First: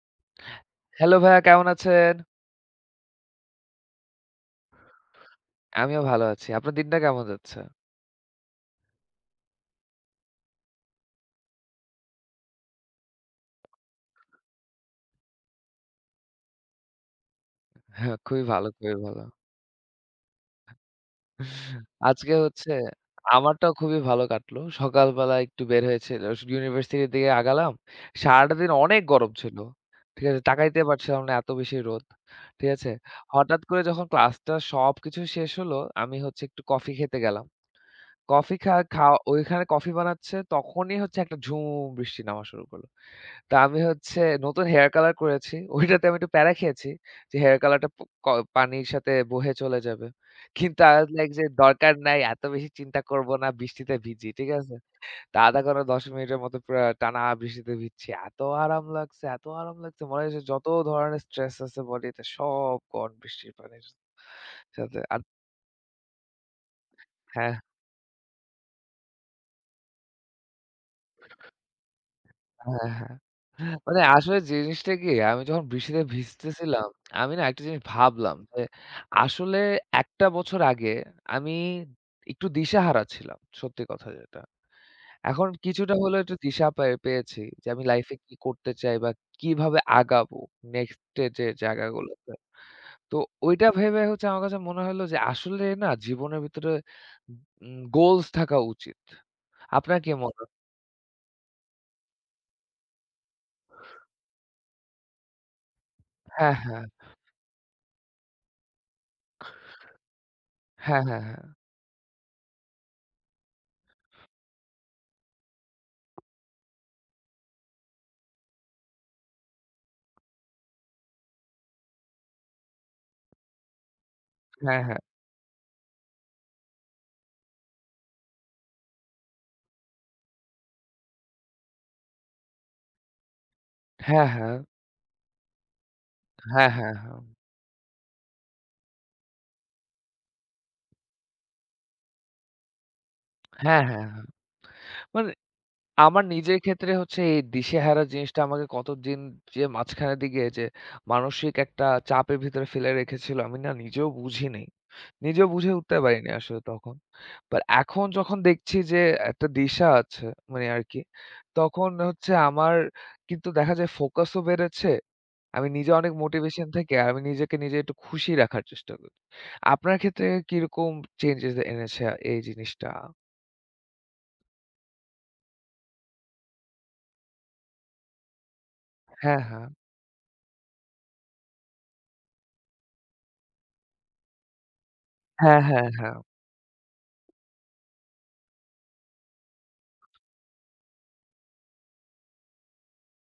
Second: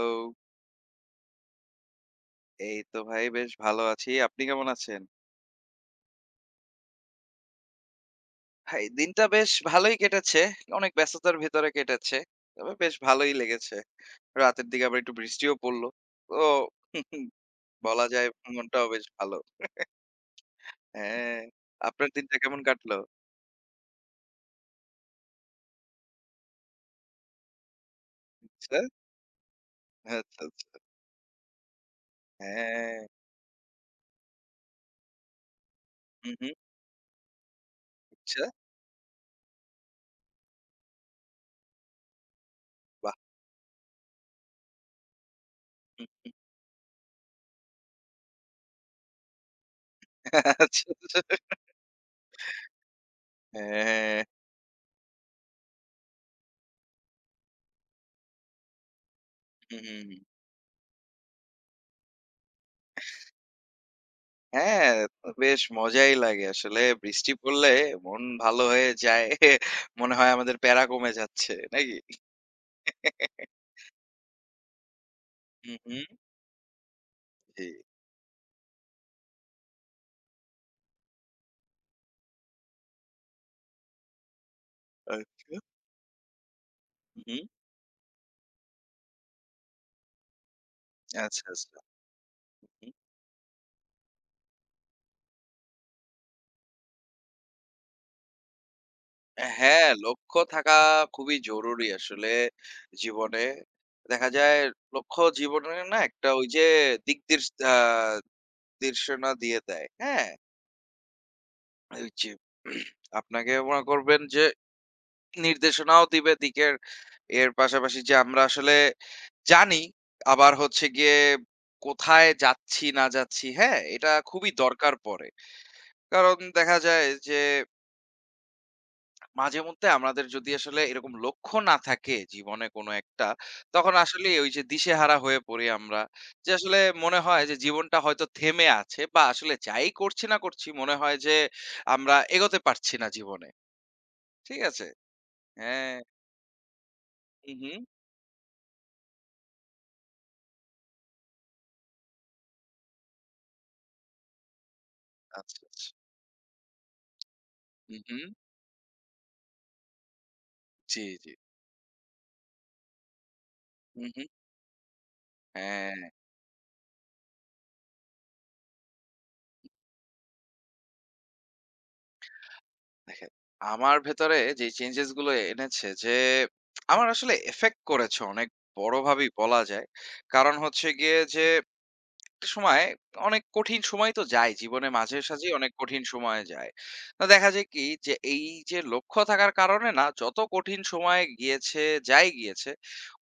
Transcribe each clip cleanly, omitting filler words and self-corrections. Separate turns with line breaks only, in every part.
তো
হ্যালো ভাইয়া কেমন আছেন?
এই তো ভাই বেশ ভালো আছি। আপনি কেমন আছেন?
আমিও ভালো আছি। আপনার দিনটা কেমন যাচ্ছে?
ভাই দিনটা বেশ ভালোই কেটেছে। অনেক ব্যস্ততার ভেতরে কেটেছে। তবে বেশ ভালোই লেগেছে। রাতের দিকে আবার একটু বৃষ্টিও পড়ল। তো বলা
হ্যাঁ,
যায়
খুবই ভালো,
মনটাও
খুবই
বেশ
ভালো।
ভালো। হ্যাঁ, আপনার
আজকে
দিনটা কেমন
হচ্ছে
কাটলো?
আমারটাও খুবই ভালো কাটলো। সকালবেলা একটু বের হয়েছিল। ইউনিভার্সিটির দিকে আগালাম। সারাটা দিন
আচ্ছা,
অনেক গরম ছিল। ঠিক আছে?
আচ্ছা, আচ্ছা।
তাকাইতে পারছিলাম না এত বেশি রোদ। ঠিক আছে?
হ্যাঁ।
হঠাৎ করে যখন ক্লাসটা সবকিছু শেষ হলো, আমি
হু,
হচ্ছে
হু।
একটু কফি খেতে গেলাম।
আচ্ছা,
কফি খা খাওয়া ওইখানে কফি বানাচ্ছে তখনই হচ্ছে একটা ঝুম বৃষ্টি নামা শুরু করল।
বাহ!
তা আমি হচ্ছে নতুন হেয়ার কালার করেছি। ওইটাতে আমি একটু প্যারা খেয়েছি যে হেয়ার কালারটা প ক পানির সাথে বহে চলে যাবে। কিন্তু
আচ্ছা,
I was
আচ্ছা।
like যে দরকার নাই, এত বেশি চিন্তা করব না, বৃষ্টিতে
হ্যাঁ।
ভিজি। ঠিক আছে? তো ০.৫ ঘন্টা ১০ মিনিটের মতো পুরা টানা বৃষ্টিতে ভিজছি। এত আরাম লাগছে, এত আরাম লাগছে।
হুম।
মনে হচ্ছে যত ধরনের স্ট্রেস আছে বডিতে সব গন বৃষ্টির পানির
হ্যাঁ,
সাথে আর
তো বেশ মজাই লাগে আসলে। বৃষ্টি
হ্যাঁ।
পড়লে মন ভালো হয়ে যায়। মনে হয় আমাদের প্যারা কমে যাচ্ছে, নাকি?
হ্যাঁ, হ্যাঁ। মানে আসলে জিনিসটা কি আমি যখন
হু, হু,
বৃষ্টিতে ভিজতেছিলাম, আমি না একটা
জি।
জিনিস ভাবলাম যে আসলে একটা বছর আগে আমি একটু দিশাহারা ছিলাম। সত্যি কথা যেটা। এখন
আচ্ছা।
কিছুটা হলেও একটু দিশা পেয়ে
হু, হু।
পেয়েছি যে আমি লাইফে কি করতে চাই বা কিভাবে আগাবো নেক্সট এর
আচ্ছা,
যে
আচ্ছা।
জায়গাগুলোতে।
হু।
তো ওইটা ভেবে হচ্ছে আমার কাছে মনে হলো যে আসলে না জীবনের ভিতরে গোলস থাকা উচিত।
হ্যাঁ,
আপনার কি মনে
লক্ষ্য
হয়?
থাকা খুবই জরুরি আসলে জীবনে। দেখা যায় লক্ষ্য জীবনে না একটা ওই
হ্যাঁ,
যে
হ্যাঁ।
দিকদির্শ আ দির্শনা দিয়ে দেয়। হ্যাঁ?
হ্যাঁ, হ্যাঁ, হ্যাঁ।
ওই যে আপনাকে মনে করবেন যে নির্দেশনাও দিবে দিকের এর পাশাপাশি যে আমরা আসলে জানি আবার হচ্ছে গিয়ে কোথায় যাচ্ছি না যাচ্ছি হ্যাঁ এটা খুবই
হ্যাঁ,
দরকার
হ্যাঁ।
পড়ে কারণ দেখা যায় যে মাঝে মধ্যে আমাদের যদি আসলে এরকম লক্ষ্য না থাকে জীবনে কোনো একটা তখন
হ্যাঁ,
আসলে ওই
হ্যাঁ।
যে দিশেহারা হয়ে পড়ি আমরা যে
হ্যাঁ,
আসলে
হ্যাঁ, হ্যাঁ।
মনে হয় যে জীবনটা হয়তো থেমে আছে বা আসলে যাই করছি না করছি মনে হয় যে আমরা এগোতে পারছি না জীবনে
হ্যাঁ, হ্যাঁ, হ্যাঁ।
ঠিক আছে
মানে
হ্যাঁ
আমার নিজের ক্ষেত্রে হচ্ছে এই
হুম হুম
দিশেহারা জিনিসটা আমাকে কতদিন যে মাঝখানের দিকে যে মানসিক একটা চাপের ভিতরে ফেলে রেখেছিল আমি না নিজেও বুঝিনি। নিজেও
আচ্ছা
বুঝে
আচ্ছা
উঠতে পারিনি আসলে তখন। বাট
হুম
এখন
হুম
যখন দেখছি যে একটা দিশা আছে মানে আরকি,
জি, জি।
তখন হচ্ছে আমার কিন্তু দেখা যায়
হু, হু।
ফোকাসও বেড়েছে। আমি নিজে
হ্যাঁ,
অনেক মোটিভেশন থেকে আর আমি নিজেকে নিজে একটু খুশি রাখার চেষ্টা করি। আপনার ক্ষেত্রে কিরকম চেঞ্জেস এনেছে এই জিনিসটা?
দেখেন আমার ভেতরে যে চেঞ্জেস গুলো এনেছে যে আমার আসলে এফেক্ট করেছে অনেক বড়ভাবেই
হ্যাঁ,
বলা
হ্যাঁ।
যায়। কারণ হচ্ছে গিয়ে যে একটা সময় অনেক কঠিন সময় তো যায় জীবনে মাঝে সাঝেই
হ্যাঁ,
অনেক
হ্যাঁ,
কঠিন
হ্যাঁ।
সময় যায় তো দেখা যায় কি যে এই যে লক্ষ্য থাকার কারণে না যত কঠিন সময় গিয়েছে যাই গিয়েছে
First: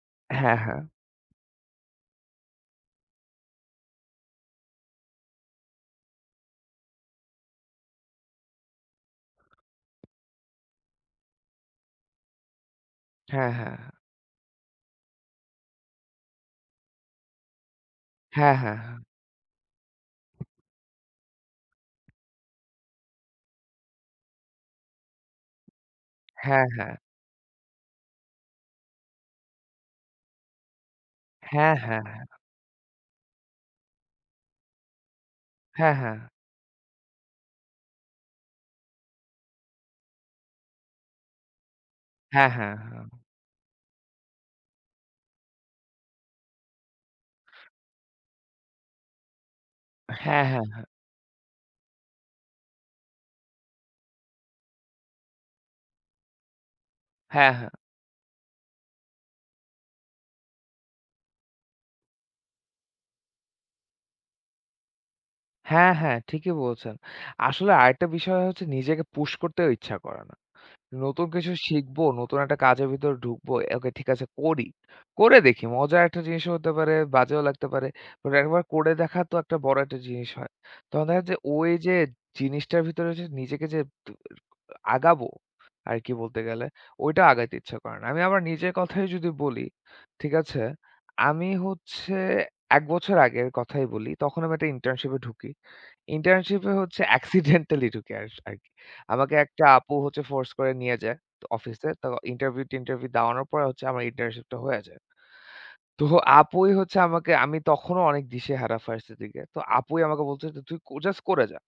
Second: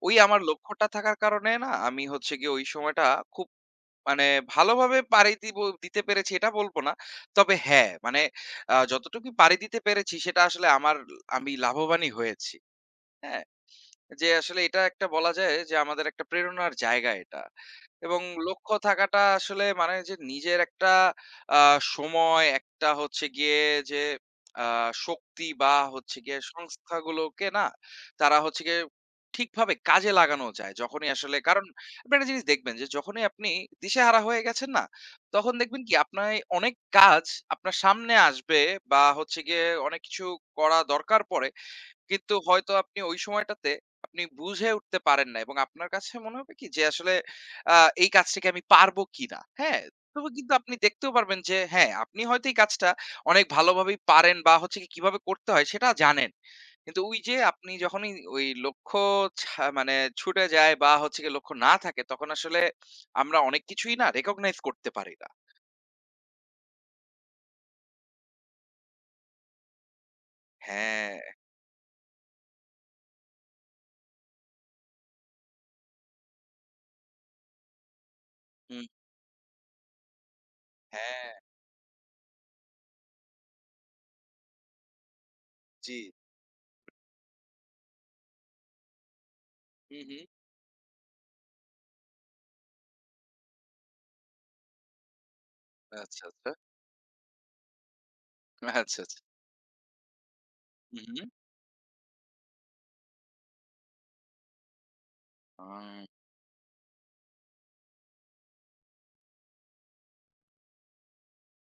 ওই আমার
হ্যাঁ, হ্যাঁ।
লক্ষ্যটা থাকার কারণে না আমি হচ্ছে গিয়ে ওই সময়টা খুব মানে ভালোভাবে পাড়ি দিব দিতে পেরেছি এটা বলবো না তবে হ্যাঁ মানে যতটুকু পাড়ি দিতে পেরেছি সেটা আসলে আমার আমি লাভবানই হয়েছি হ্যাঁ
হ্যাঁ, হ্যাঁ,
যে আসলে এটা একটা বলা যায় যে আমাদের একটা প্রেরণার জায়গা এটা। এবং
হ্যাঁ।
লক্ষ্য থাকাটা আসলে মানে যে নিজের একটা আ সময়, একটা হচ্ছে গিয়ে যে আ শক্তি বা হচ্ছে গিয়ে
হ্যাঁ, হ্যাঁ, হ্যাঁ।
সংস্থাগুলোকে না তারা হচ্ছে গিয়ে ঠিকভাবে কাজে লাগানো যায়। যখনই আসলে কারণ
হ্যাঁ, হ্যাঁ।
আপনি একটা জিনিস দেখবেন যে যখনই আপনি দিশেহারা হয়ে গেছেন না, তখন দেখবেন
হ্যাঁ,
কি
হ্যাঁ।
আপনার অনেক কাজ আপনার সামনে আসবে বা হচ্ছে গিয়ে অনেক কিছু করা দরকার পড়ে কিন্তু
হ্যাঁ, হ্যাঁ।
হয়তো আপনি ওই সময়টাতে আপনি বুঝে উঠতে পারেন না এবং আপনার কাছে মনে হবে কি যে আসলে আ এই কাজটাকে আমি পারবো কিনা। হ্যাঁ? তবে
হ্যাঁ,
কিন্তু আপনি
হ্যাঁ।
দেখতেও পারবেন যে হ্যাঁ, আপনি হয়তো এই কাজটা অনেক ভালোভাবেই পারেন বা হচ্ছে কি কিভাবে করতে হয় সেটা জানেন। কিন্তু ওই যে
হ্যাঁ, হ্যাঁ। হ্যাঁ, হ্যাঁ।
আপনি যখনই ওই লক্ষ্য ছা মানে ছুটে যায় বা হচ্ছে গিয়ে লক্ষ্য না থাকে তখন আসলে আমরা অনেক কিছুই না recognize করতে পারি না।
হ্যাঁ, হ্যাঁ, ঠিকই বলছেন। আসলে আরেকটা বিষয় হচ্ছে নিজেকে পুশ করতেও ইচ্ছা করে না।
হ্যাঁ,
নতুন কিছু শিখবো, নতুন একটা কাজের ভিতরে ঢুকবো। ওকে ঠিক আছে করি। করে দেখি। মজার একটা জিনিস হতে পারে, বাজেও লাগতে পারে। বাট একবার
হুম,
করে দেখা তো একটা বড় একটা জিনিস হয়। তখন দেখা
হ্যাঁ,
যায় ওই যে জিনিসটার ভিতরে যে নিজেকে যে তু আগাবো
জি।
আর কি বলতে গেলে, ওইটা আগাইতে ইচ্ছা করে না। আমি আমার নিজের কথাই যদি বলি,
হুম, হুম।
ঠিক আছে? আমি হচ্ছে ১ বছর আগের কথাই বলি। তখন আমি একটা ইন্টার্নশিপে ঢুকি।
আচ্ছা, আচ্ছা।
ইন্টার্নশিপে হচ্ছে অ্যাক্সিডেন্টালি ঢুকি আর আরকি।
আচ্ছা, আচ্ছা।
আমাকে একটা আপু হচ্ছে ফোর্স করে নিয়ে
হুম,
যায়
হুম।
তো অফিসে। তো ইন্টারভিউ-টিন্টারভিউ দেওয়ানোর পরে হচ্ছে আমার ইন্টার্নশিপটা হয়ে যায়। তো আপুই হচ্ছে আমাকে আমি তখনও অনেক দিশেহারা ফার্স্ট এর দিকে। তো আপুই আমাকে বলছে যে, "তুই জাস্ট করে যা।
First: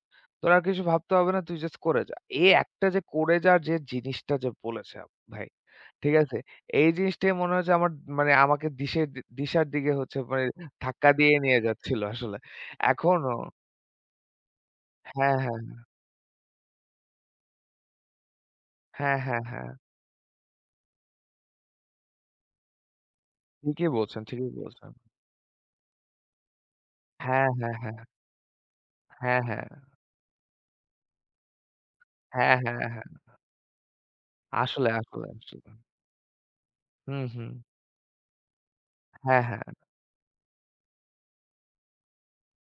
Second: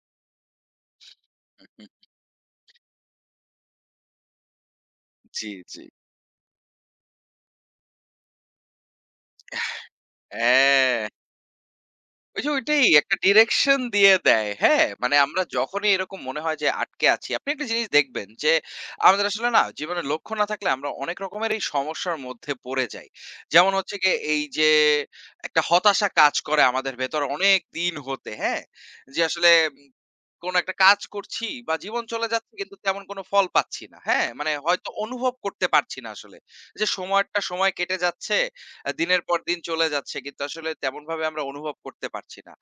তোর আর কিছু ভাবতে হবে না। তুই জাস্ট
আ
করে যা।" এই একটা যে করে যার যে জিনিসটা যে বলেছে আপ ভাই,
জি, জি।
ঠিক আছে? এই জিনিসটাই মনে হয় যে আমার মানে আমাকে দিশের দি দিশার দিকে হচ্ছে মানে
হ্যাঁ,
ধাক্কা দিয়ে নিয়ে যাচ্ছিল আসলে।
ওই যে ওইটাই একটা
এখনো
ডিরেকশন দিয়ে দেয়। হ্যাঁ? মানে
হ্যাঁ,
আমরা
হ্যাঁ।
যখনই এরকম মনে হয় যে আটকে আছি, আপনি একটা জিনিস দেখবেন যে
হ্যাঁ,
আমাদের
হ্যাঁ,
আসলে না
হ্যাঁ।
জীবনে লক্ষ্য না থাকলে আমরা অনেক রকমের এই সমস্যার মধ্যে পড়ে যাই। যেমন
ঠিকই
হচ্ছে গিয়ে
বলছেন,
এই
ঠিকই
যে
বলছেন।
একটা হতাশা কাজ করে আমাদের ভেতরে
হ্যাঁ,
অনেক
হ্যাঁ,
দিন
হ্যাঁ।
হতে, হ্যাঁ? যে
হ্যাঁ,
আসলে
হ্যাঁ।
কোন একটা কাজ করছি বা জীবন চলে যাচ্ছে
হ্যাঁ, হ্যাঁ,
কিন্তু
হ্যাঁ।
তেমন
হ্যাঁ,
কোনো ফল পাচ্ছি না। হ্যাঁ? মানে হয়তো
আসলে, আসলে,
অনুভব করতে
আসলে।
পারছি না আসলে। যে
হুম,
সময়টা
হুম।
সময় কেটে যাচ্ছে, দিনের পর
হ্যাঁ,
দিন
হ্যাঁ।
চলে যাচ্ছে কিন্তু আসলে তেমনভাবে আমরা অনুভব করতে পারছি না।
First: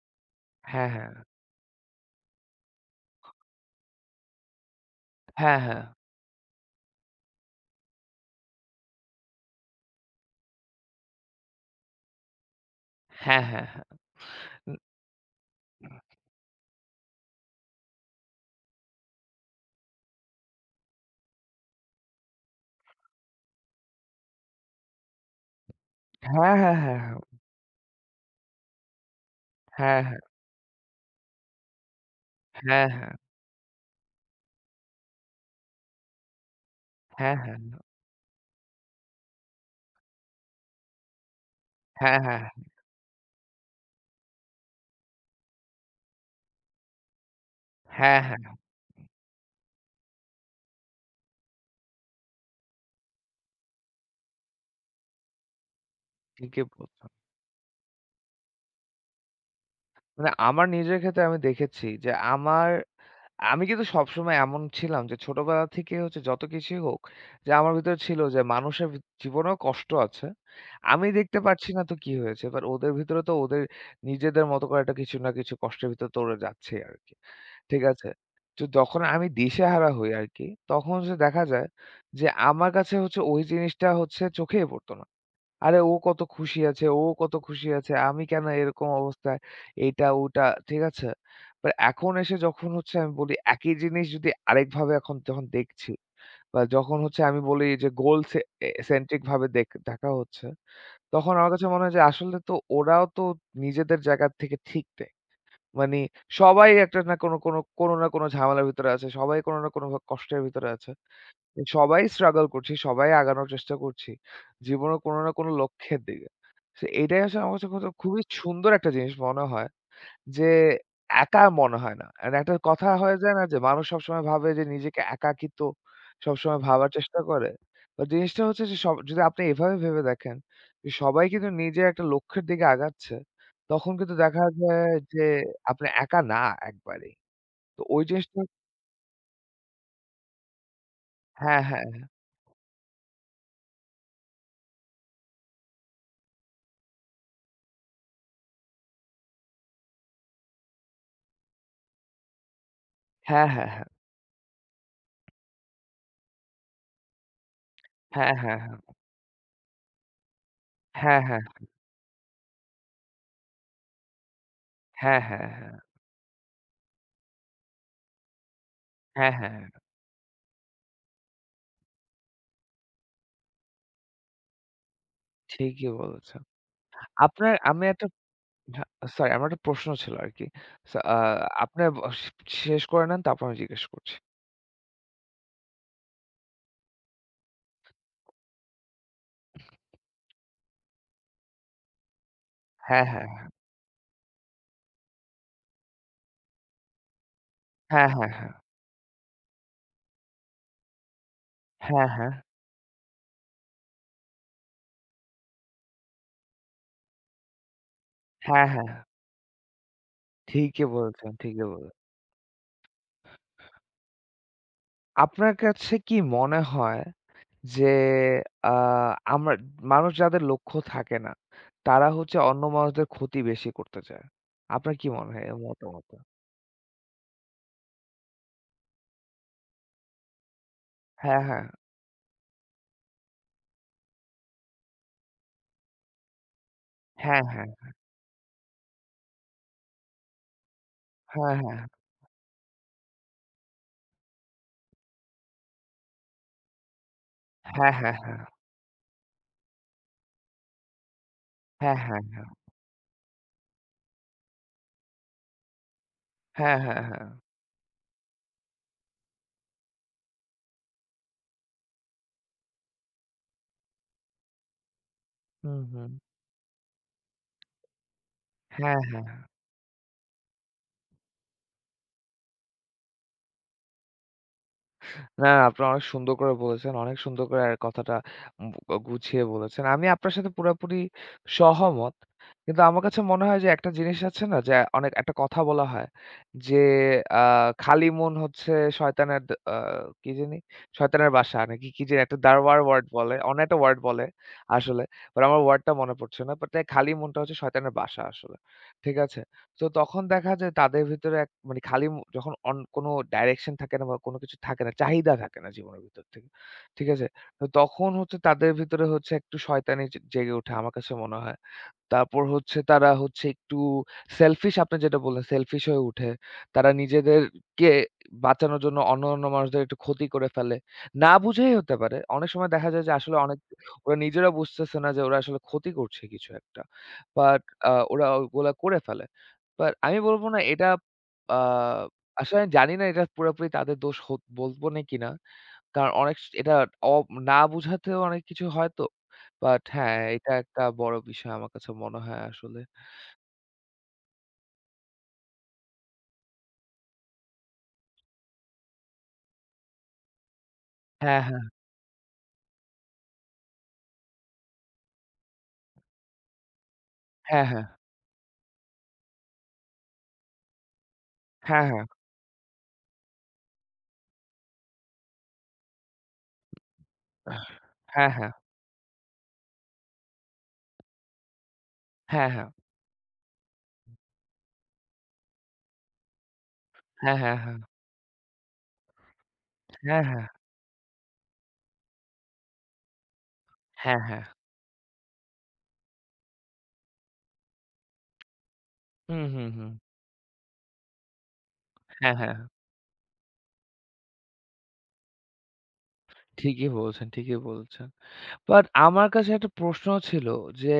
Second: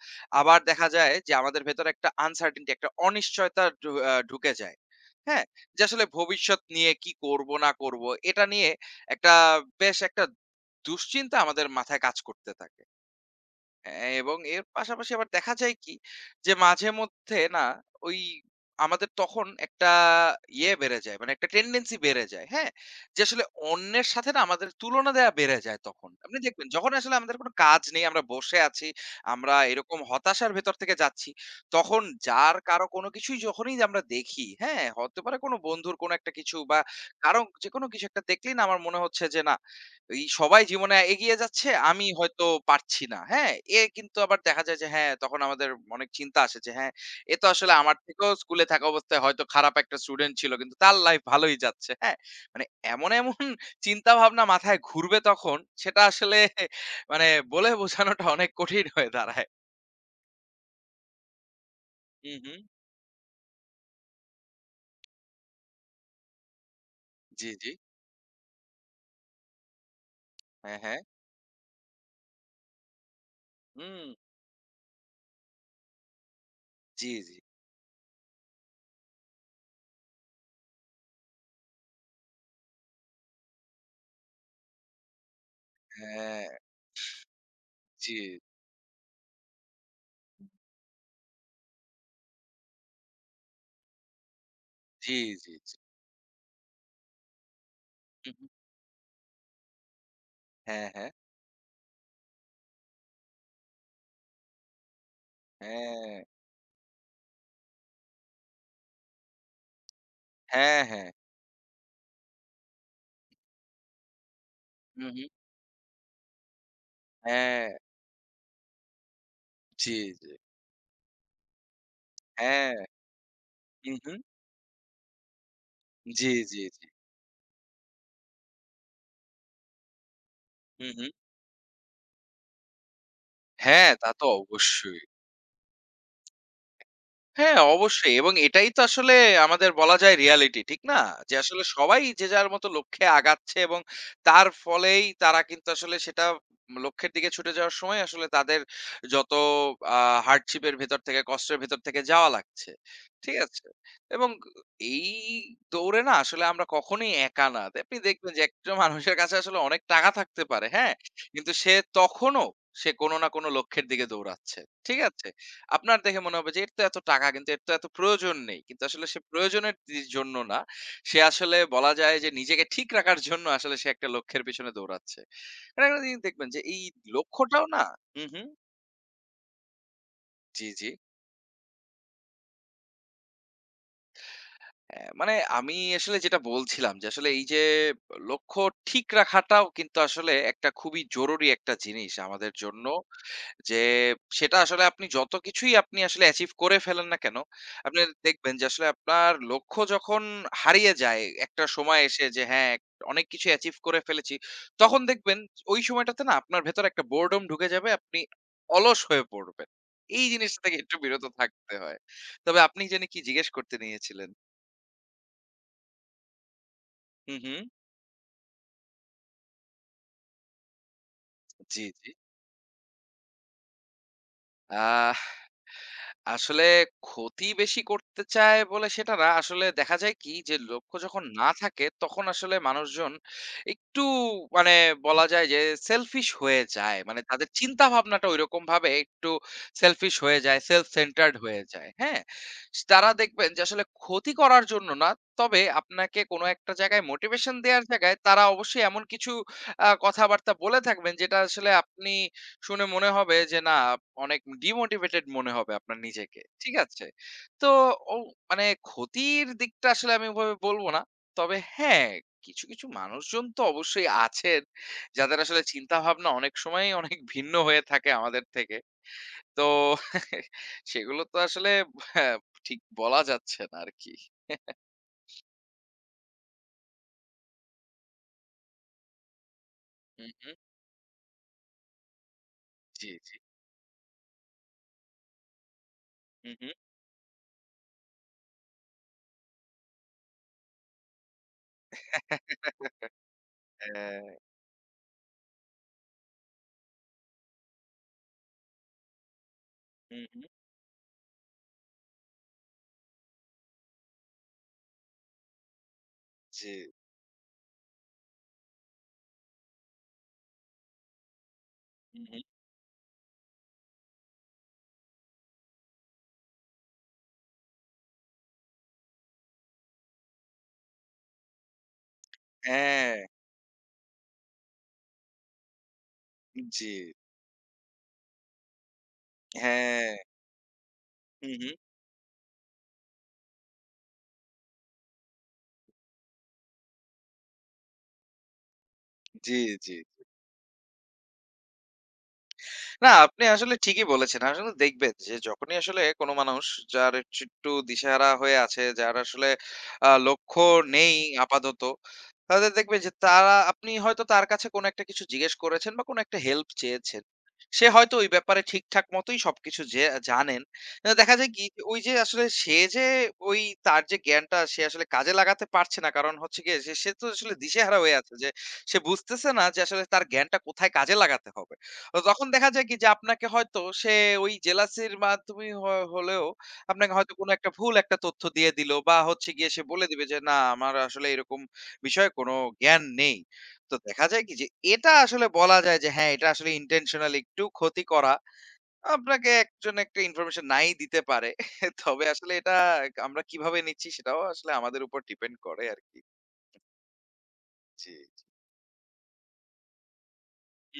আবার
হ্যাঁ,
দেখা
হ্যাঁ।
যায় যে আমাদের ভেতরে একটা uncertainty একটা অনিশ্চয়তা ঢু আ ঢুকে যায়। হ্যাঁ?
হ্যাঁ, হ্যাঁ।
যে আসলে ভবিষ্যৎ নিয়ে কি করব না করব এটা নিয়ে একটা বেশ একটা দুশ্চিন্তা আমাদের মাথায় কাজ করতে থাকে।
হ্যাঁ, হ্যাঁ, হ্যাঁ।
হ্যাঁ, এবং এর
উম
পাশাপাশি আবার দেখা যায় কি যে মাঝে মধ্যে না ওই আমাদের তখন একটা ইয়ে বেড়ে যায় মানে একটা টেন্ডেন্সি বেড়ে যায় হ্যাঁ যে আসলে অন্যের সাথে না আমাদের তুলনা দেয়া বেড়ে যায় তখন আপনি
হ্যাঁ,
দেখবেন
হ্যাঁ,
যখন
হ্যাঁ,
আসলে আমাদের কোনো কাজ নেই আমরা বসে আছি আমরা এরকম
হ্যাঁ।
হতাশার ভেতর থেকে যাচ্ছি তখন যার
হ্যাঁ,
কারো কোনো
হ্যাঁ।
কিছুই যখনই যে আমরা দেখি হ্যাঁ হতে পারে কোনো বন্ধুর কোনো একটা কিছু বা
হ্যাঁ,
কারো
হ্যাঁ।
যে কোনো কিছু একটা দেখলেই না আমার মনে হচ্ছে যে না এই সবাই জীবনে এগিয়ে যাচ্ছে, আমি
হ্যাঁ, হ্যাঁ। হ্যাঁ,
হয়তো
হ্যাঁ।
পারছি না। হ্যাঁ? এ কিন্তু আবার দেখা যায় যে হ্যাঁ, তখন আমাদের অনেক চিন্তা আসে যে হ্যাঁ, এ তো আসলে আমার
হ্যাঁ,
থেকেও
হ্যাঁ। হ্যাঁ,
স্কুলে থাকা অবস্থায় হয়তো খারাপ একটা স্টুডেন্ট ছিল। কিন্তু তার লাইফ ভালোই যাচ্ছে। হ্যাঁ? মানে এমন চিন্তা ভাবনা মাথায় ঘুরবে তখন সেটা আসলে
ঠিকই বলছেন।
মানে বলে বোঝানোটা অনেক কঠিন হয়ে দাঁড়ায়।
মানে আমার নিজের ক্ষেত্রে আমি দেখেছি যে
হু, হু।
আমার আমি কিন্তু সবসময় এমন ছিলাম যে ছোটবেলা থেকে হচ্ছে যত কিছুই হোক
জি,
যে
জি।
আমার ভিতরে ছিল যে মানুষের জীবনেও কষ্ট আছে
হ্যাঁ, হ্যাঁ।
আমি দেখতে পাচ্ছি না তো কি হয়েছে এবার ওদের ভিতরে তো ওদের
হুম।
নিজেদের মতো করে একটা কিছু না কিছু কষ্টের ভিতরে তো ওরা যাচ্ছে আর
জি,
কি
জি।
ঠিক আছে তো যখন আমি দিশেহারা হই আর কি তখন হচ্ছে দেখা যায় যে আমার কাছে হচ্ছে ওই জিনিসটা হচ্ছে চোখেই পড়তো না আরে ও কত
হ্যাঁ,
খুশি আছে, ও কত খুশি আছে।
জি,
আমি কেন এরকম অবস্থায় এইটা ওটা, ঠিক আছে? বাট এখন এসে যখন হচ্ছে আমি বলি একই জিনিস যদি আরেকভাবে
জি,
এখন যখন
জি, জি।
দেখছি বা যখন হচ্ছে আমি বলি যে গোল
হু,
সে
হু।
এ সেন্ট্রিক ভাবে দেখা হচ্ছে,
হ্যাঁ, হ্যাঁ।
তখন আমার কাছে মনে হয় যে আসলে তো ওরাও তো নিজেদের জায়গা থেকে ঠিক নেই। মানে
হ্যাঁ।
সবাই একটা না কোনো কোনো, কোনো না কোনো ঝামেলার ভিতরে আছে। সবাই কোনো না কোনো কষ্টের ভিতরে
হ্যাঁ,
আছে।
হ্যাঁ।
সবাই struggle করছি, সবাই আগানোর চেষ্টা করছি। জীবনের
হু,
কোনো
হু।
না কোনো লক্ষ্যের দিকে। সো এটাই আসলে আমার
হ্যাঁ।
কাছে কত খুবই সুন্দর একটা জিনিস মনে হয়
জি, জি।
যে, একা মনে হয় না। And একটা
হ্যাঁ।
কথা হয়ে যায় না যে, মানুষ
হু, হু।
সবসময় ভাবে যে নিজেকে একাকিত্ব
জি,
সবসময়
জি, জি।
ভাবার চেষ্টা করে। তো জিনিসটা হচ্ছে যে সব যদি আপনি এভাবে ভেবে দেখেন
হু,
যে,
হু।
সবাই কিন্তু নিজের একটা লক্ষ্যের দিকে আগাচ্ছে,
হ্যাঁ,
তখন
তা
কিন্তু
তো
দেখা যায়
অবশ্যই।
যে আপনি একা না একবারেই।
হ্যাঁ,
তো ওই
অবশ্যই এবং
জিনিসটা
এটাই তো আসলে আমাদের বলা যায় রিয়ালিটি, ঠিক না? যে
হ্যাঁ,
আসলে
হ্যাঁ।
সবাই যে যার মতো লক্ষ্যে আগাচ্ছে এবং তার ফলেই তারা কিন্তু আসলে সেটা লক্ষ্যের দিকে ছুটে যাওয়ার সময় আসলে তাদের যত আ হার্ডশিপ এর ভেতর থেকে, কষ্টের ভেতর থেকে যাওয়া লাগছে। ঠিক
হ্যাঁ,
আছে?
হ্যাঁ, হ্যাঁ।
এবং এই দৌড়ে না আসলে আমরা কখনোই একা না। আপনি
হ্যাঁ,
দেখবেন যে
হ্যাঁ,
একটা
হ্যাঁ।
মানুষের কাছে আসলে অনেক টাকা থাকতে পারে, হ্যাঁ?
হ্যাঁ, হ্যাঁ। হ্যাঁ,
কিন্তু
হ্যাঁ,
সে তখনো সে কোনো না কোনো লক্ষ্যের দিকে দৌড়াচ্ছে। ঠিক
হ্যাঁ,
আছে?
হ্যাঁ, হ্যাঁ।
আপনার দেখে মনে হবে যে এর তো এত টাকা কিন্তু এর তো এত প্রয়োজন নেই। কিন্তু আসলে সে
হ্যাঁ, হ্যাঁ, হ্যাঁ,
প্রয়োজনের জন্য না। সে আসলে বলা যায় যে নিজেকে ঠিক রাখার জন্য আসলে সে একটা লক্ষ্যের পেছনে দৌড়াচ্ছে। মানে
ঠিকই
একটা জিনিস
বলেছেন।
দেখবেন যে এই
আপনার
লক্ষ্যটাও
আমি
না
একটা
হুম, হুম।
হ্যাঁ, সরি আমার একটা প্রশ্ন ছিল আরকি।
জি, জি।
সো আ আপনার ব শেষ করে নেন তারপর আমি জিজ্ঞেস করছি।
হ্যাঁ, মানে আমি আসলে যেটা বলছিলাম যে আসলে এই যে লক্ষ্য ঠিক রাখাটাও কিন্তু আসলে একটা খুবই জরুরি একটা জিনিস আমাদের জন্য।
হ্যাঁ, হ্যাঁ,
যে সেটা আসলে আপনি যত কিছুই আপনি আসলে অ্যাচিভ করে ফেলেন না কেন, আপনি
হ্যাঁ, হ্যাঁ, হ্যাঁ।
দেখবেন যে আসলে আপনার লক্ষ্য যখন হারিয়ে যায় একটা সময়
হ্যাঁ,
এসে
হ্যাঁ।
যে হ্যাঁ, অনেক কিছু অ্যাচিভ করে ফেলেছি, তখন দেখবেন ওই সময়টাতে না আপনার ভেতরে একটা বোরডম ঢুকে যাবে, আপনি
হ্যাঁ, হ্যাঁ।
অলস
হ্যাঁ,
হয়ে পড়বেন। এই জিনিসটা থেকে
ঠিকই
একটু বিরত
বলেছেন, ঠিকই
থাকতে হয়।
বলেছেন।
তবে আপনি জানি কি জিজ্ঞেস করতে নিয়েছিলেন?
আপনার কাছে কি মনে হয়
হু, হু।
যে আ আমরা মানুষ যাদের লক্ষ্য থাকে না,
জি,
তারা
জি।
হচ্ছে অন্য মানুষদের ক্ষতি বেশি করতে চায়। আপনার কি
আ
মনে হয় এই মতামতে?
আসলে ক্ষতি বেশি করতে চায় বলে সেটা না। আসলে দেখা যায় কি যে লক্ষ্য যখন
হ্যাঁ,
না
হ্যাঁ।
থাকে তখন আসলে মানুষজন একটু মানে বলা যায় যে সেলফিশ হয়ে যায়। মানে
হ্যাঁ,
তাদের
হ্যাঁ।
চিন্তা ভাবনাটা ঐরকম ভাবে একটু সেলফিশ হয়ে যায়, সেলফ সেন্টার্ড
হ্যাঁ,
হয়ে
হ্যাঁ।
যায়। হ্যাঁ? তারা দেখবেন যে আসলে ক্ষতি করার জন্য না, তবে আপনাকে কোনো একটা জায়গায় মোটিভেশন দেয়ার
হ্যাঁ, হ্যাঁ,
জায়গায়
হ্যাঁ।
তারা অবশ্যই এমন কিছু কথাবার্তা বলে থাকবেন যেটা আসলে
হ্যাঁ,
আপনি
হ্যাঁ। হ্যাঁ,
শুনে মনে হবে যে না অনেক ডিমোটিভেটেড মনে হবে আপনার নিজেকে ঠিক
হ্যাঁ, হ্যাঁ,
আছে
হ্যাঁ।
তো ও মানে ক্ষতির দিকটা আসলে আমি ওভাবে বলবো না তবে হ্যাঁ কিছু কিছু মানুষজন তো অবশ্যই আছেন যাদের আসলে
হুম,
চিন্তা
হুম।
ভাবনা অনেক সময় অনেক ভিন্ন হয়ে থাকে আমাদের থেকে
হ্যাঁ,
তো সেগুলো তো আসলে হ্যাঁ, ঠিক বলা যাচ্ছে না আর কি
না আপনারা অনেক সুন্দর করে বলেছেন। অনেক সুন্দর করে আর কথাটা গুছিয়ে বলেছেন। আমি
হুম
আপনার সাথে
হুম
পুরাপুরি সহমত। কিন্তু আমার
জি
কাছে
জি
মনে হয় যে একটা জিনিস আছে না যে অনেক একটা কথা বলা হয়
হুম হুম
যে আ খালি মন হচ্ছে শয়তানের দ আ কি জানি? শয়তানের বাসা নাকি কি জানি একটা দারওয়ার ওয়ার্ড বলে। অন্য একটা ওয়ার্ড বলে
হ্যাঁ
আসলে। বাট আমার ওয়ার্ডটা মনে পড়ছে না। বাট খালি মনটা হচ্ছে শয়তানের বাসা আসলে। ঠিক আছে? তো তখন
হুম হুম
দেখা যায় তাদের ভিতরে এক মানে খালি মু যখন কোনো ডাইরেকশন থাকে না বা কোনো কিছু থাকে না, চাহিদা থাকে না জীবনের ভিতর থেকে।
জি
ঠিক আছে? তো তখন হচ্ছে তাদের ভিতরে হচ্ছে একটু শয়তানি জেগে ওঠে আমার কাছে মনে হয়।
হুম
তারপর
হুম
হচ্ছে তারা হচ্ছে একটু selfish আপনি যেটা বললেন, selfish হয়ে উঠে। তারা নিজেদেরকে বাঁচানোর জন্য অন্যান্য মানুষদের একটু ক্ষতি করে ফেলে। না বুঝেই হতে পারে। অনেক সময় দেখা যায় যে
হ্যাঁ
আসলে অনেক ওরা নিজেরা বুঝতেছে না যে ওরা আসলে ক্ষতি করছে কিছু একটা।
জি
বাট ওরা ওগুলা করে ফেলে। বাট
হ্যাঁ
আমি বলব না এটা
হুম
আ
হুম
আসলে আমি জানি না এটা পুরাপুরি তাদের দোষ হো বলব নাকি না। কিনা, কারণ অনেক স এটা অ না বুঝাতেও অনেক কিছু হয় তো।
জি,
বাট
জি।
হ্যাঁ, এটা একটা বড় বিষয় আমার কাছে মনে হয় আসলে।
না আপনি আসলে ঠিকই বলেছেন। আসলে দেখবেন যে যখনই আসলে কোনো মানুষ যার হচ্ছে একটু দিশেহারা হয়ে আছে, যার আসলে লক্ষ্য নেই
হ্যাঁ, হ্যাঁ,
আপাতত, তাদের দেখবেন যে তারা আপনি হয়তো তার কাছে কোনো একটা কিছু জিজ্ঞেস করেছেন বা কোনো একটা হেল্প চেয়েছেন।
হ্যাঁ, হ্যাঁ,
সে হয়তো ওই ব্যাপারে ঠিকঠাক মতোই সবকিছু যে জানেন। দেখা যায় কি যে
হ্যাঁ,
ওই
হ্যাঁ,
যে আসলে সে যে ওই তার যে জ্ঞানটা সে আসলে কাজে লাগাতে পারছে না। কারণ হচ্ছে গিয়ে সে তো আসলে দিশেহারা হয়ে
হ্যাঁ,
আছে যে
হ্যাঁ,
সে বুঝতেছে না যে আসলে তার জ্ঞানটা কোথায় কাজে লাগাতে হবে। তো তখন
হ্যাঁ, হ্যাঁ,
দেখা যায় কি যে আপনাকে হয়তো সে ওই জেলাসির মাধ্যমে হলেও আপনাকে হয়তো
হ্যাঁ,
কোনো
হ্যাঁ, হ্যাঁ,
একটা
হ্যাঁ।
ভুল একটা তথ্য দিয়ে দিল বা হচ্ছে গিয়ে সে বলে
হ্যাঁ,
দিবে যে না আমার আসলে এরকম বিষয়ে কোনো জ্ঞান নেই তো
হ্যাঁ,
দেখা
হ্যাঁ,
যায় কি যে এটা আসলে বলা যায় যে হ্যাঁ এটা আসলে ইন্টেনশনাল একটু ক্ষতি করা
হুম,
আপনাকে
হুম, হুম।
একজন একটা ইনফরমেশন নাই দিতে পারে তবে
হ্যাঁ,
আসলে
হ্যাঁ।
এটা আমরা কিভাবে নিচ্ছি সেটাও আসলে আমাদের উপর ডিপেন্ড করে আর কি
ঠিকই বলছেন, ঠিকই
জি
বলছেন। বাট আমার কাছে একটা প্রশ্ন ছিল যে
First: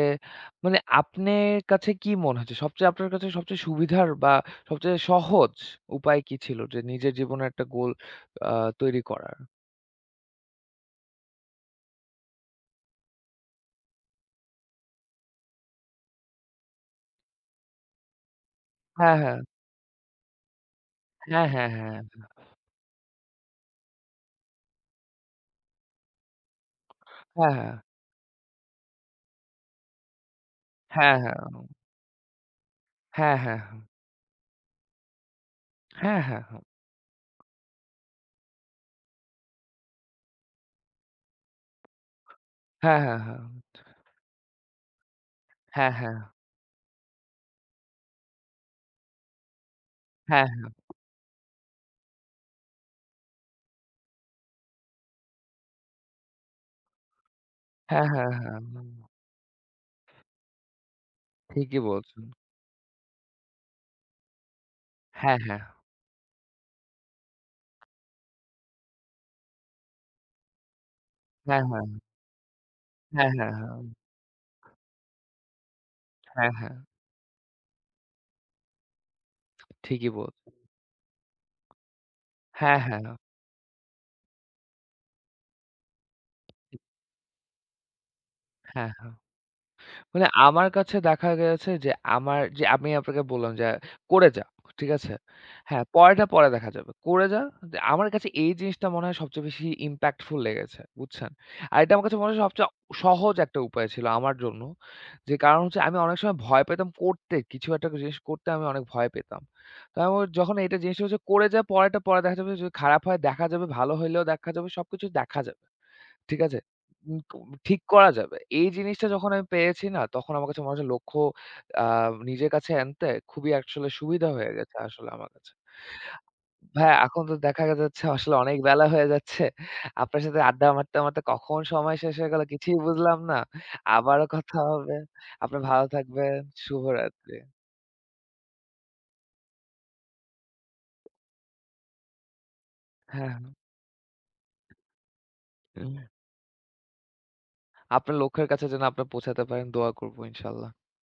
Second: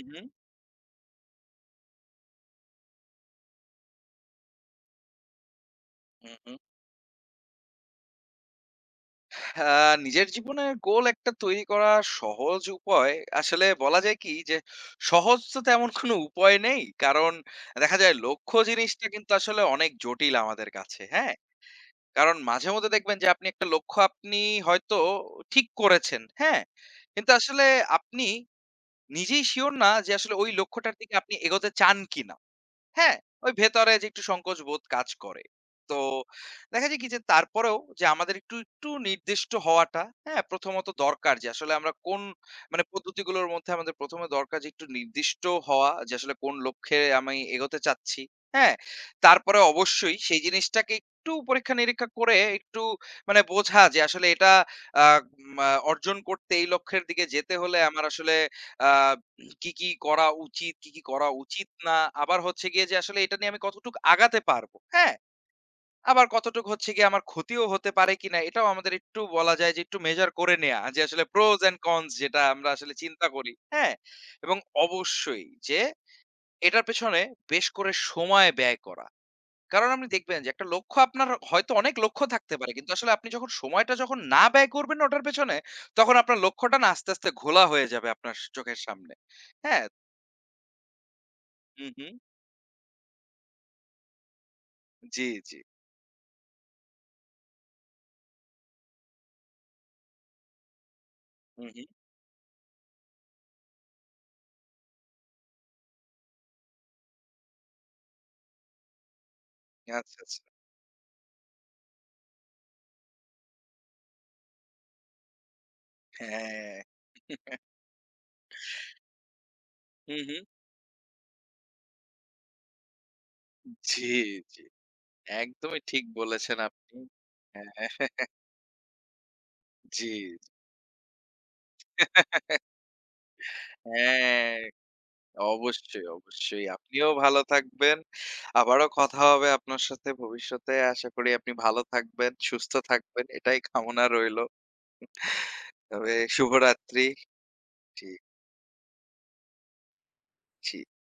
মানে আপনার কাছে কি মনে হচ্ছে সবচেয়ে আপনার কাছে সবচেয়ে সুবিধার বা সবচেয়ে সহজ উপায়
হুম
কি
হুম
ছিল যে নিজের জীবনে একটা গোল আ তৈরি করার?
হ্যাঁ, নিজের জীবনের গোল একটা তৈরি করা সহজ উপায় আসলে বলা যায় কি যে সহজ তো তেমন কোনো উপায় নেই কারণ দেখা যায় লক্ষ্য জিনিসটা
হ্যাঁ,
কিন্তু
হ্যাঁ।
আসলে অনেক জটিল আমাদের কাছে হ্যাঁ
হ্যাঁ, হ্যাঁ, হ্যাঁ।
কারণ মাঝে মধ্যে দেখবেন যে আপনি একটা লক্ষ্য আপনি হয়তো ঠিক করেছেন হ্যাঁ কিন্তু
হ্যাঁ,
আসলে
হ্যাঁ।
আপনি নিজেই শিওর না যে আসলে ওই লক্ষ্যটার দিকে আপনি এগোতে চান কিনা হ্যাঁ,
হ্যাঁ,
ওই
হ্যাঁ।
ভেতরে যে একটু সংকোচ বোধ কাজ করে। তো
হ্যাঁ, হ্যাঁ।
দেখা যায় কি যে তারপরেও যে আমাদের একটু নির্দিষ্ট হওয়াটা, হ্যাঁ? প্রথমত দরকার যে আসলে আমরা কোন মানে
হ্যাঁ, হ্যাঁ, হ্যাঁ।
পদ্ধতিগুলোর মধ্যে আমাদের প্রথমে দরকার যে একটু নির্দিষ্ট হওয়া
হ্যাঁ,
যে
হ্যাঁ।
আসলে কোন লক্ষ্যে আমি এগোতে চাচ্ছি, হ্যাঁ? তারপরে অবশ্যই সেই
হ্যাঁ, হ্যাঁ।
জিনিসটাকে একটু পরীক্ষা-নিরীক্ষা করে একটু মানে বোঝা যে আসলে এটা আ মা অর্জন করতে এই লক্ষ্যের দিকে যেতে হলে আমার
হ্যাঁ, হ্যাঁ,
আসলে
হ্যাঁ। হ্যাঁ, হ্যাঁ, হ্যাঁ, হ্যাঁ,
আ
হ্যাঁ,
কি, কি করা উচিত, কি, কি করা উচিত
ঠিকই
না।
বলছেন।
আবার হচ্ছে গিয়ে যে আসলে এটা নিয়ে আমি কতটুকু আগাতে পারবো, হ্যাঁ?
হ্যাঁ, হ্যাঁ।
আবার কতটুকু হচ্ছে গিয়ে আমার ক্ষতিও হতে পারে কিনা এটাও আমাদের একটু বলা যায় যে একটু মেজার করে নেয়া যে আসলে pros
হ্যাঁ,
and
হ্যাঁ।
cons যেটা আমরা আসলে চিন্তা
হ্যাঁ,
করি,
হ্যাঁ, হ্যাঁ।
হ্যাঁ? এবং অবশ্যই যে
হ্যাঁ, হ্যাঁ।
এটার পেছনে বেশ করে সময় ব্যয় করা। কারণ আপনি
ঠিকই
দেখবেন যে
বলছেন।
একটা লক্ষ্য আপনার হয়তো অনেক লক্ষ্য থাকতে পারে।
হ্যাঁ,
কিন্তু
হ্যাঁ।
আসলে
হ্যাঁ।
আপনি যখন সময়টা যখন না ব্যয় করবেন না ওটার পেছনে তখন আপনার লক্ষ্যটা না আস্তে, আস্তে ঘোলা হয়ে যাবে আপনার চোখের
হ্যাঁ।
সামনে, হ্যাঁ?
মানে আমার কাছে দেখা গেছে
হু,
যে
হু।
আমার যে আমি আপনাকে বললাম যে করে যা। ঠিক আছে?
জি, জি।
হ্যাঁ, পরেরটা পরে দেখা যাবে। করে যা। যে আমার কাছে এই জিনিসটা মনে হয় সবচেয়ে বেশি impactful লেগেছে। বুঝছেন?
হু,
আর
হু।
এটা আমার কাছে মনে হয় সবচেয়ে সহজ একটা উপায় ছিল আমার জন্য। যে কারণ হচ্ছে আমি অনেক সময় ভয় পেতাম করতে। কিছু একটা জিনিস করতে আমি অনেক ভয় পেতাম। তো
আচ্ছা,
আমার
আচ্ছা।
যখন এটা জিনিসটা হচ্ছে করে যা পরেরটা পরে দেখা যাবে। যদি খারাপ হয় দেখা যাবে, ভালো হইলেও দেখা যাবে। সবকিছু দেখা যাবে। ঠিক আছে?
হ্যাঁ।
উম ক ঠিক করা যাবে। এই জিনিসটা যখন আমি পেয়েছি না,
হু,
তখন
হু।
আমার কাছে মনে হচ্ছে লক্ষ্য আ নিজের কাছে আনতে খুবই আসলে
জি,
সুবিধা হয়ে
জি।
গেছে আসলে আমার কাছে।
একদমই ঠিক বলেছেন
ভাইয়া
আপনি।
এখন তো দেখা
হ্যাঁ,
যাচ্ছে আসলে অনেক বেলা হয়ে যাচ্ছে।
জি।
আপনার সাথে আড্ডা মারতে, মারতে কখন সময় শেষ হয়ে গেল কিছুই বুঝলাম না। আবারও
হ্যাঁ,
কথা হবে। আপনি ভালো
অবশ্যই,
থাকবেন।
অবশ্যই। আপনিও
শুভরাত্রি।
ভালো থাকবেন। আবারও কথা হবে আপনার সাথে ভবিষ্যতে। আশা করি আপনি ভালো থাকবেন, সুস্থ থাকবেন।
হ্যাঁ,
এটাই কামনা রইলো।
হ্যাঁ।
তবে শুভরাত্রি। জি,
আপনার লক্ষ্যের কাছে যেন আপনি পৌঁছাতে পারেন দোয়া করব ইনশাল্লাহ।
জি।